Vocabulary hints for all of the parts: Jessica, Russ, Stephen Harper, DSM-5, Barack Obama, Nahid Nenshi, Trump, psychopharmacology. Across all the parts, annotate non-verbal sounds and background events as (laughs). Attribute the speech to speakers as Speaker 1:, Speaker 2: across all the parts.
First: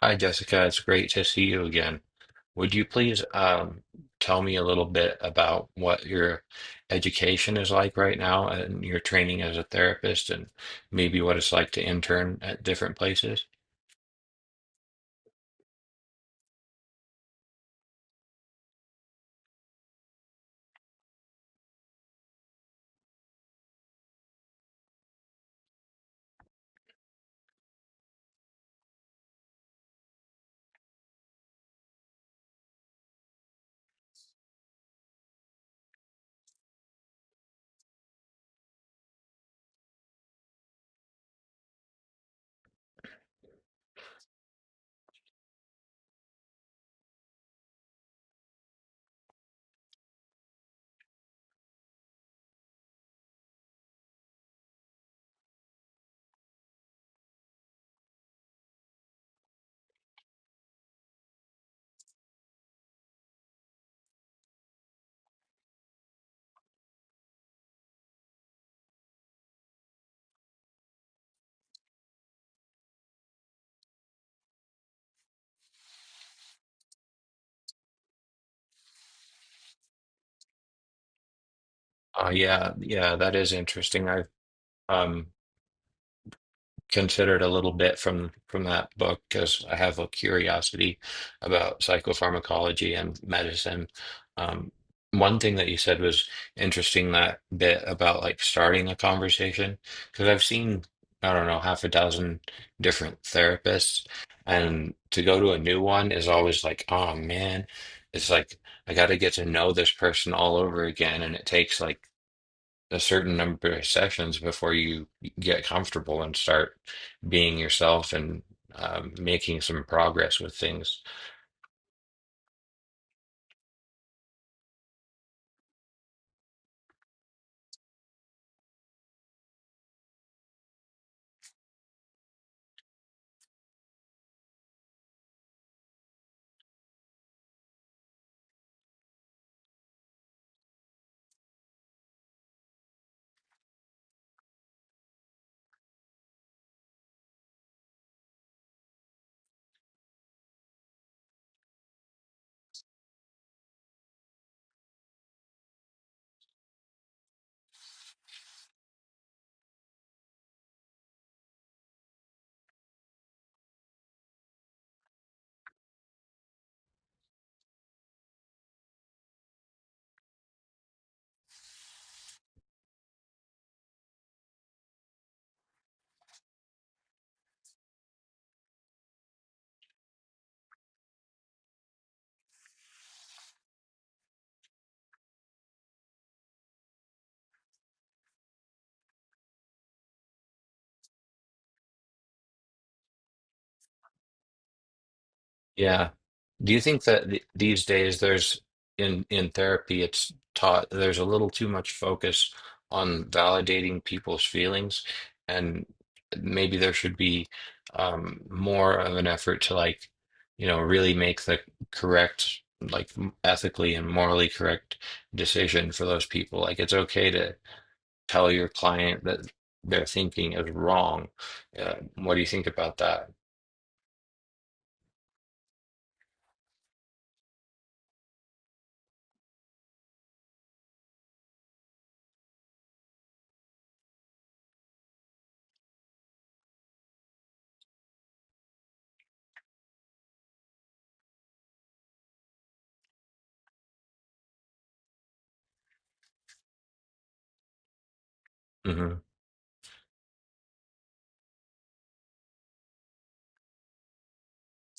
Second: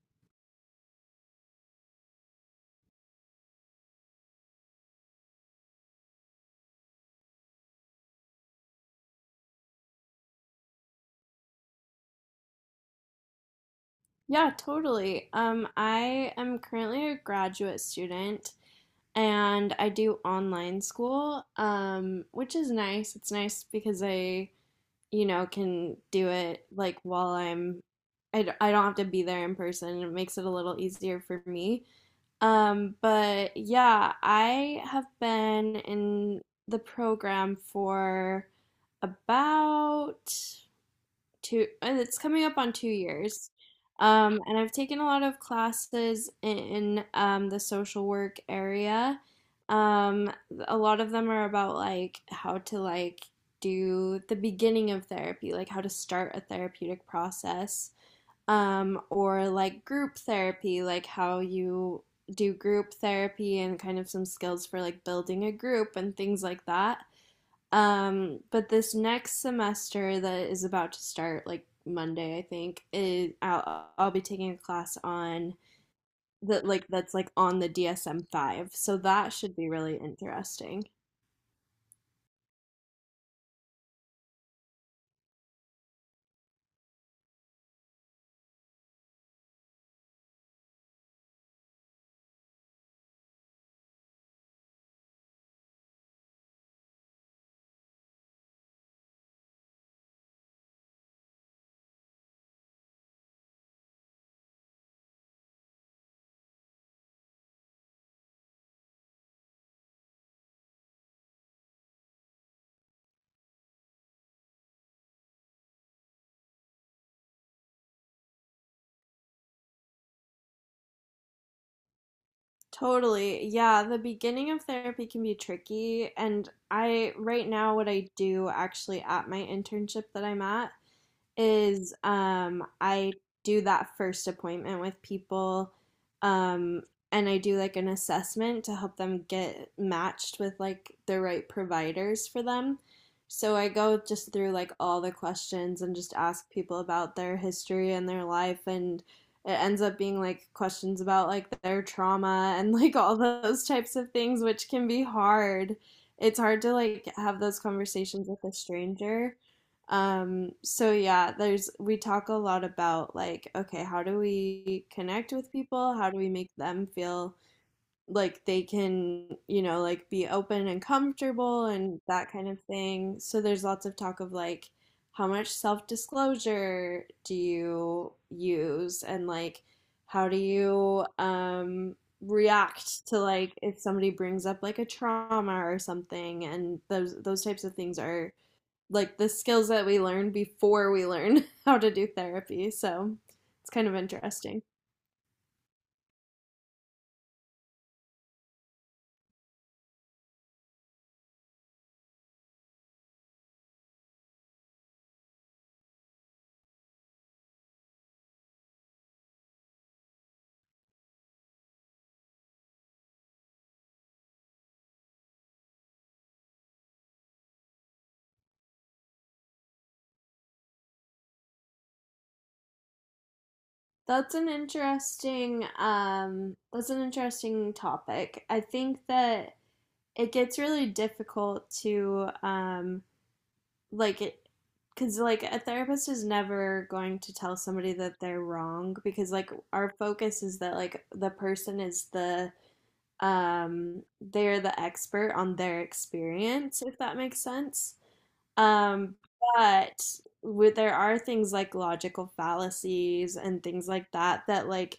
Speaker 1: Hi, Jessica. It's great to see you again. Would you please tell me a little bit about what your education is like right now and your training as a therapist and maybe what it's like to intern at different places?
Speaker 2: Yeah, totally. I am currently a graduate student and I do online school, which is nice. It's nice because I can do it like while I don't have to be there in person. It makes it a little easier for me. But yeah, I have been in the program for about two, and it's coming up on 2 years , and I've taken a lot of classes in the social work area um, a lot of them are about like how to, like, do the beginning of therapy, like how to start a therapeutic process, or like group therapy, like how you do group therapy and kind of some skills for like building a group and things like that. But this next semester that is about to start, like Monday, I think, I'll be taking a class on that, like that's like on the DSM-5. So that should be really interesting.
Speaker 1: Yeah, yeah, that is interesting. I've um, considered a little bit from that book because I have a curiosity about psychopharmacology and medicine. Um, One thing that you said was interesting, that bit about like starting a conversation, because I've seen, I don't know, half a dozen different therapists, and to go to a new one is always like, oh man, it's like I got to get to know this person all over again, and it takes like a certain number of sessions before you get comfortable and start being yourself and, making some progress with things.
Speaker 2: Totally. Yeah, the beginning of therapy can be tricky, and I right now what I do actually at my internship that I'm at is I do that first appointment with people um and I do like an assessment to help them get matched with like the right providers for them. So I go just through like all the questions and just ask people about their history and their life, and it ends up being like questions about like their trauma and like all those types of things, which can be hard. It's hard to like have those conversations with a stranger. So yeah, there's we talk a lot about like, okay, how do we connect with people? How do we make them feel like they can, like be open and comfortable and that kind of thing. So there's lots of talk of like how much self-disclosure do you use and like how do you react to like if somebody brings up like a trauma or something, and those types of things are like the skills that we learn before we learn (laughs) how to do therapy. So it's kind of interesting.
Speaker 1: Yeah. Do you think that th these days there's in therapy it's taught there's a little too much focus on validating people's feelings and maybe there should be more of an effort to like, you know, really make the correct, like, ethically and morally correct decision for those people. Like it's okay to tell your client that their thinking is wrong. Uh, what do you think about that?
Speaker 2: That's an interesting topic. I think that it gets really difficult to like it, because like a therapist is never going to tell somebody that they're wrong, because like our focus is that like the person is um they're the expert on their experience, if that makes sense. Um,
Speaker 1: Hmm.
Speaker 2: but there are things like logical fallacies and things like that, that like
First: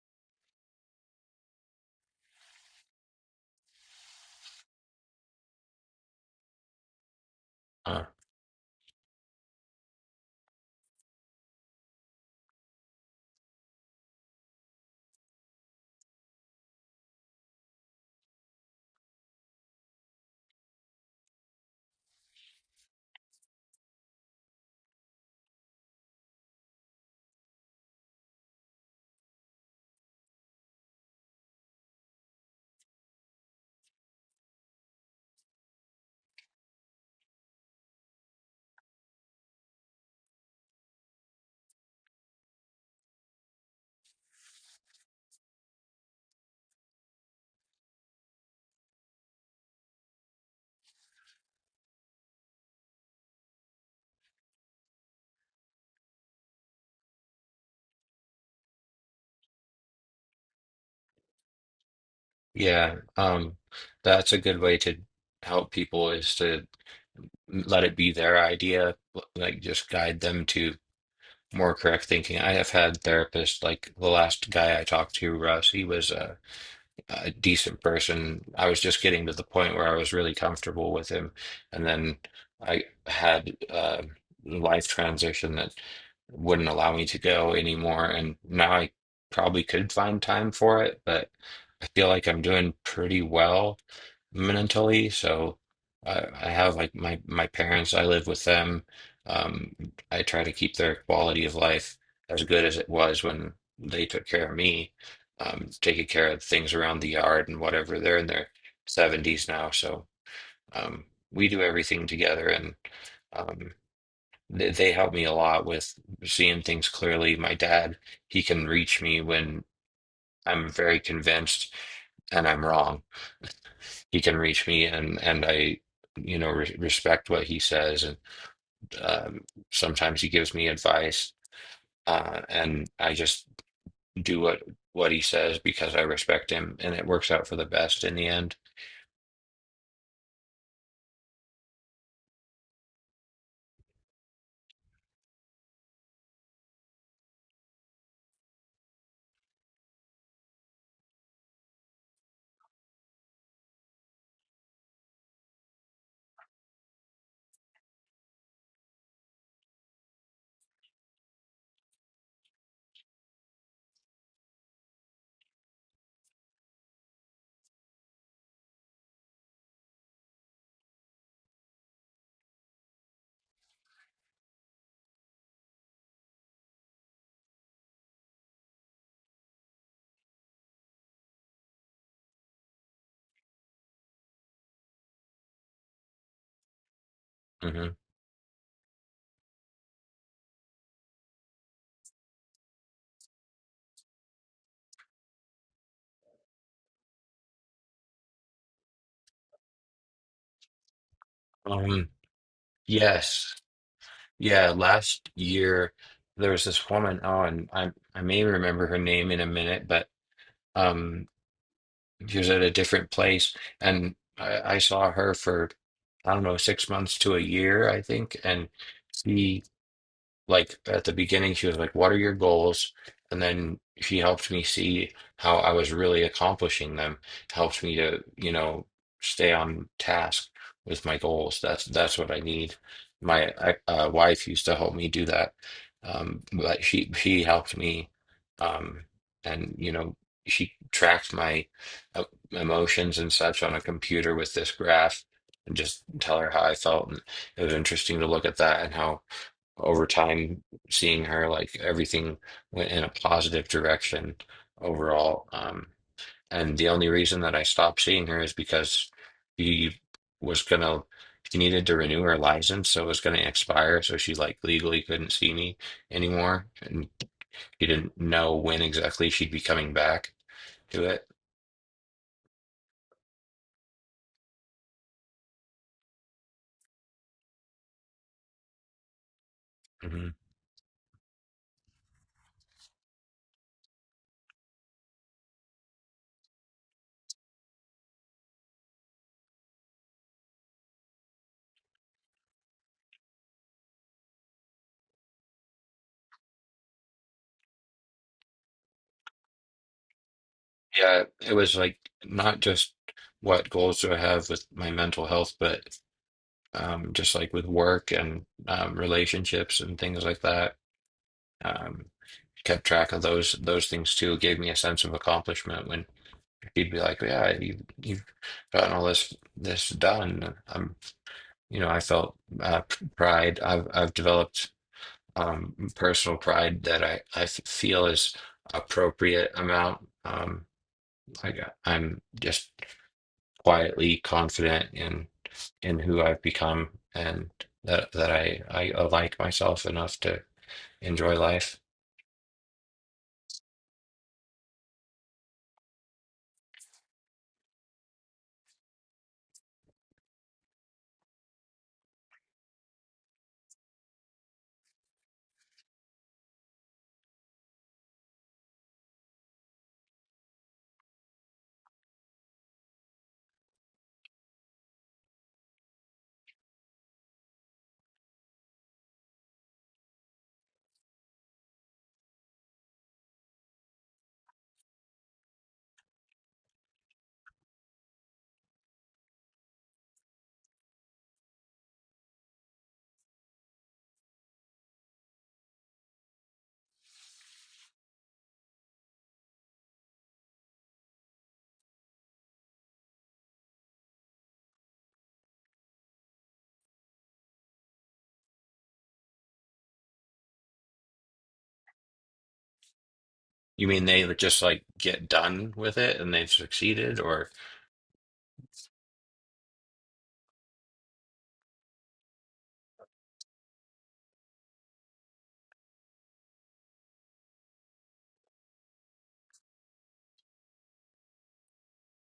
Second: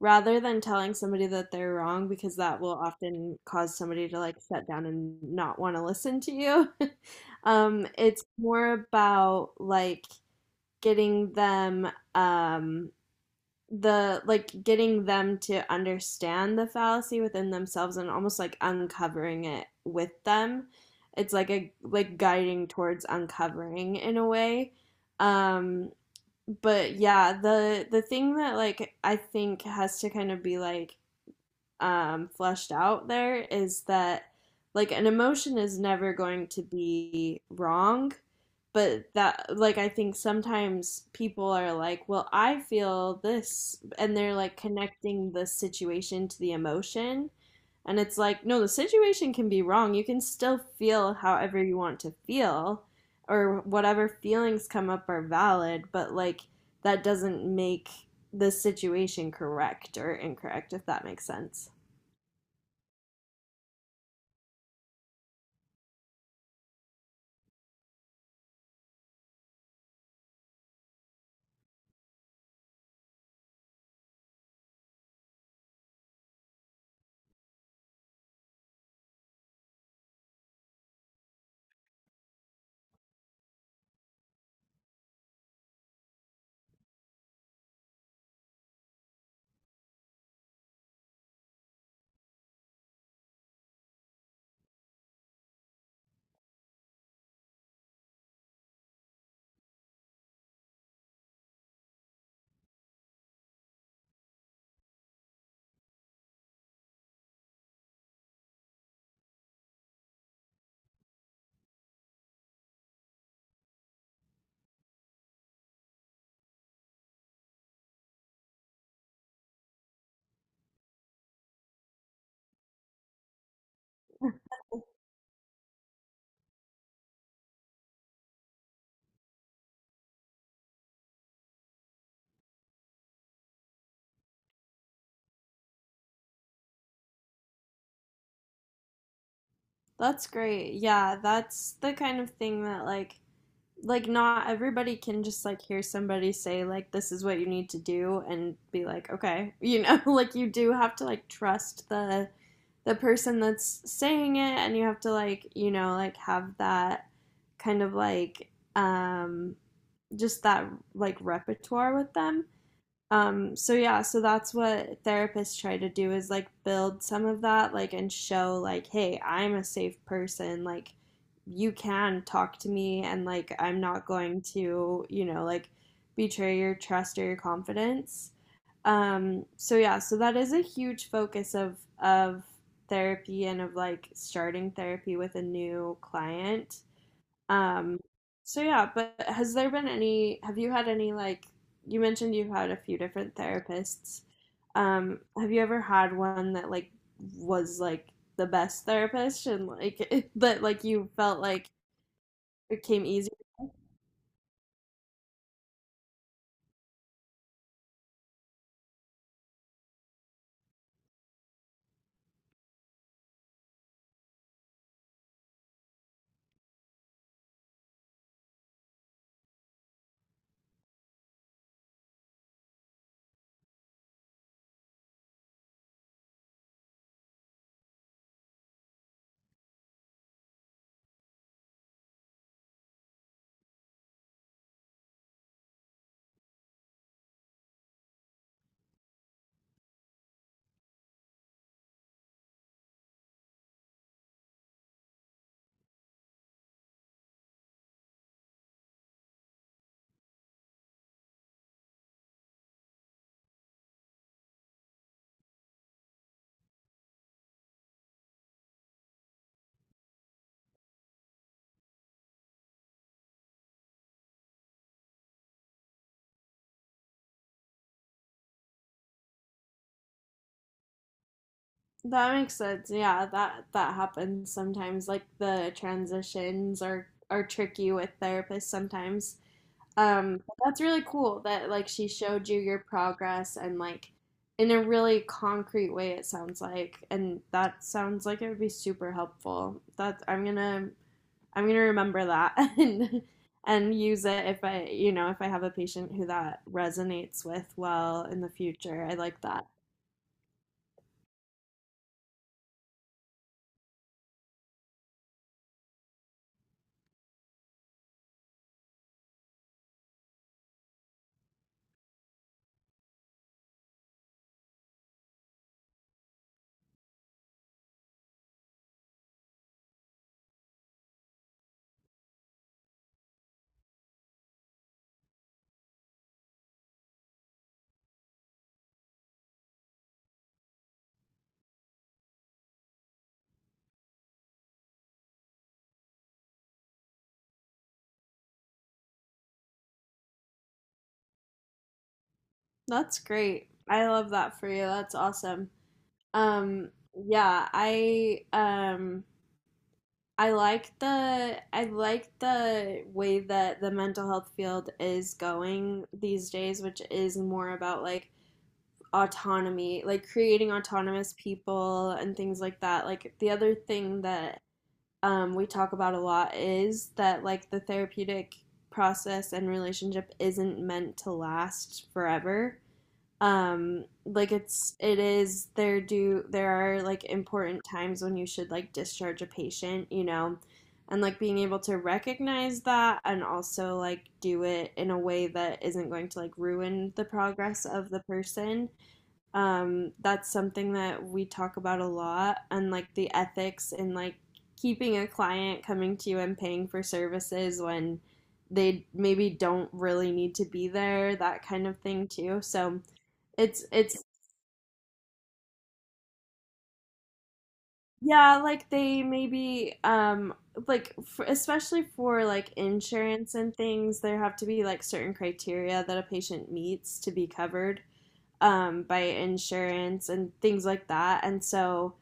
Speaker 2: rather than telling somebody that they're wrong, because that will often cause somebody to like shut down and not want to listen to you. (laughs) It's more about like getting them to understand the fallacy within themselves and almost like uncovering it with them. It's like guiding towards uncovering, in a way. Um but yeah, the thing that like I think has to kind of be fleshed out there is that like an emotion is never going to be wrong, but that like I think sometimes people are like, well, I feel this, and they're like connecting the situation to the emotion, and it's like, no, the situation can be wrong. You can still feel however you want to feel, or whatever feelings come up are valid, but like that doesn't make the situation correct or incorrect, if that makes sense.
Speaker 1: Yeah, that's a good way to help people is to let it be their idea, like just guide them to more correct thinking. I have had therapists like the last guy I talked to, Russ, he was a decent person. I was just getting to the point where I was really comfortable with him, and then I had a life transition that wouldn't allow me to go anymore, and now I probably could find time for it, but I feel like I'm doing pretty well mentally, so I have like my parents, I live with them. Um, I try to keep their quality of life as good as it was when they took care of me, taking care of things around the yard and whatever. They're in their 70s now, so um, we do everything together, and, um, they help me a lot with seeing things clearly. My dad, he can reach me when I'm very convinced and I'm wrong. He can reach me, and I, you know, re respect what he says, and, um, sometimes he gives me advice, and I just do what he says because I respect him, and it works out for the best in the end.
Speaker 2: That's great. Yeah, that's the kind of thing that like not everybody can just like hear somebody say like this is what you need to do and be like, okay, (laughs) like you do have to like trust the person that's saying it, and you have to like, like have that kind of like um just that like repertoire with them. So yeah, so that's what therapists try to do, is like build some of that, like, and show, like, hey, I'm a safe person. Like, you can talk to me, and like, I'm not going to, like, betray your trust or your confidence. So yeah, so that is a huge focus of therapy and of like starting therapy with a new client
Speaker 1: Hmm.
Speaker 2: um, so yeah, but has there been any, have you had any, like, you mentioned you've had a few different therapists. Have you ever had one that like was like the best therapist and like (laughs) that like you felt like
Speaker 1: Um,
Speaker 2: it came easy?
Speaker 1: yes. Yeah, last year there was this woman, oh, and I may remember her name in a minute, but um she was at a different place and I saw her for, I don't know, 6 months to a year, I think, and she like at the beginning she was like, what are your goals, and then she helped me see how I was really accomplishing them, helped me to, you know, stay on task with my goals. That's what I need. My wife used to help me do that, but she helped me, um and, you know, she tracked my uh, emotions and such on a computer with this graph, and just tell her how I felt, and it was interesting to look at that and how, over time, seeing her, like everything went in a positive direction overall. And the only reason that I stopped seeing her is because he was gonna, she needed to renew her license, so it was gonna expire. So she like legally couldn't see me anymore, and she didn't know when exactly she'd be coming back to it.
Speaker 2: That makes sense. Yeah, that happens sometimes. Like the transitions are tricky with therapists sometimes.
Speaker 1: Hmm.
Speaker 2: But that's really cool that like she showed you your progress and like in a really concrete way, it sounds like, and that sounds like it would be super helpful. That I'm gonna remember that (laughs) and use it if I have a patient who that resonates with well in the future. I like that.
Speaker 1: Yeah, it was like not just what goals do I have with my mental health, but, just like with work and, relationships and things like that. Um, Kept track of those things too. It gave me a sense of accomplishment when he'd be like, "Yeah, you you've gotten all this done." You know, I felt pride. I've developed, personal pride that I feel is appropriate amount. I got, I'm just quietly confident in. In who I've become and that I like myself enough to enjoy life.
Speaker 2: That's great. I love that for you. That's awesome. Yeah, I like the way that the mental health field is going these days, which is more about like autonomy, like creating autonomous people and things like that. Like the other thing that we talk about a lot is that like the therapeutic process and relationship isn't meant to last forever. Like it's it is there do there are like important times when you should like discharge a patient, you know, and like being able to recognize that and also like do it in a way that isn't going to like ruin the progress of the person. That's something that we talk about a lot, and like the ethics in like keeping a client coming to you and paying for services when they maybe don't really need to be there, that kind of thing too. so it's
Speaker 1: You mean
Speaker 2: it's
Speaker 1: they would just like get done with it and they've succeeded or.
Speaker 2: yeah, like they maybe, especially for like insurance and things, there have to be like certain criteria that a patient meets to be covered, by insurance and things like that. And so,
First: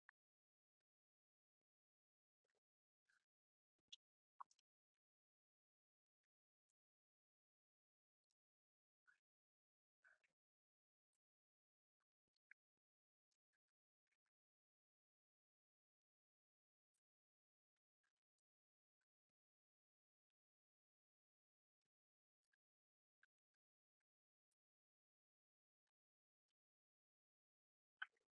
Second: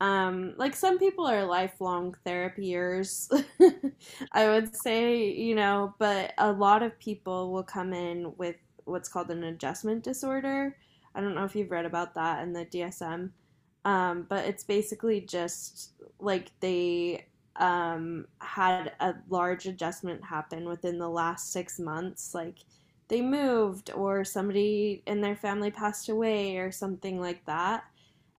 Speaker 2: um, like some people are lifelong therapiers, (laughs) I would say, but a lot of people will come in with what's called an adjustment disorder. I don't know if you've read about that in the DSM, but it's basically just like they had a large adjustment happen within the last 6 months, like they moved or somebody in their family passed away or something like that,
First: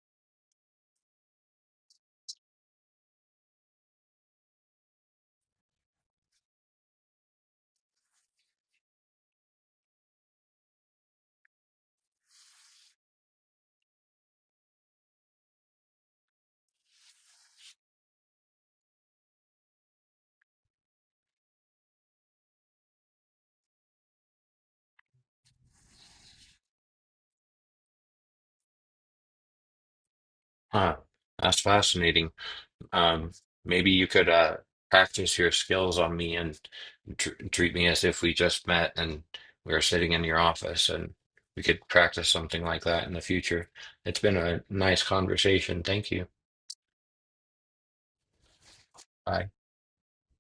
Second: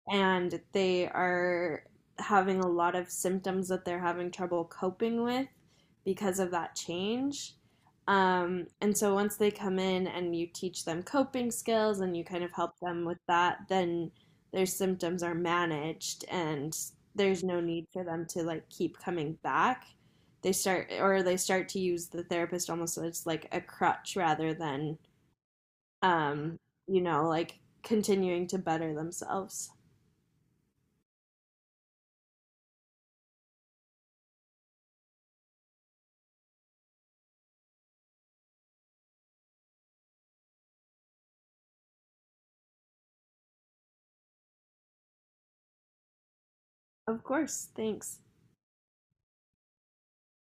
Speaker 2: and they are having a lot of symptoms that they're having trouble coping with because of that change. And so, once they come in and you teach them coping skills and you kind of help them with that, then their symptoms are managed, and there's no need for them to like keep coming back. They start to use the therapist almost as like a crutch rather than um, you know, like continuing to better themselves.
Speaker 1: Huh, that's fascinating. Um, Maybe you could practice your skills on me and tr treat me as if we just met and we were sitting in your office and we could practice something like that in the future. It's been a nice conversation. Thank you.
Speaker 2: Of course, thanks.
Speaker 1: Bye.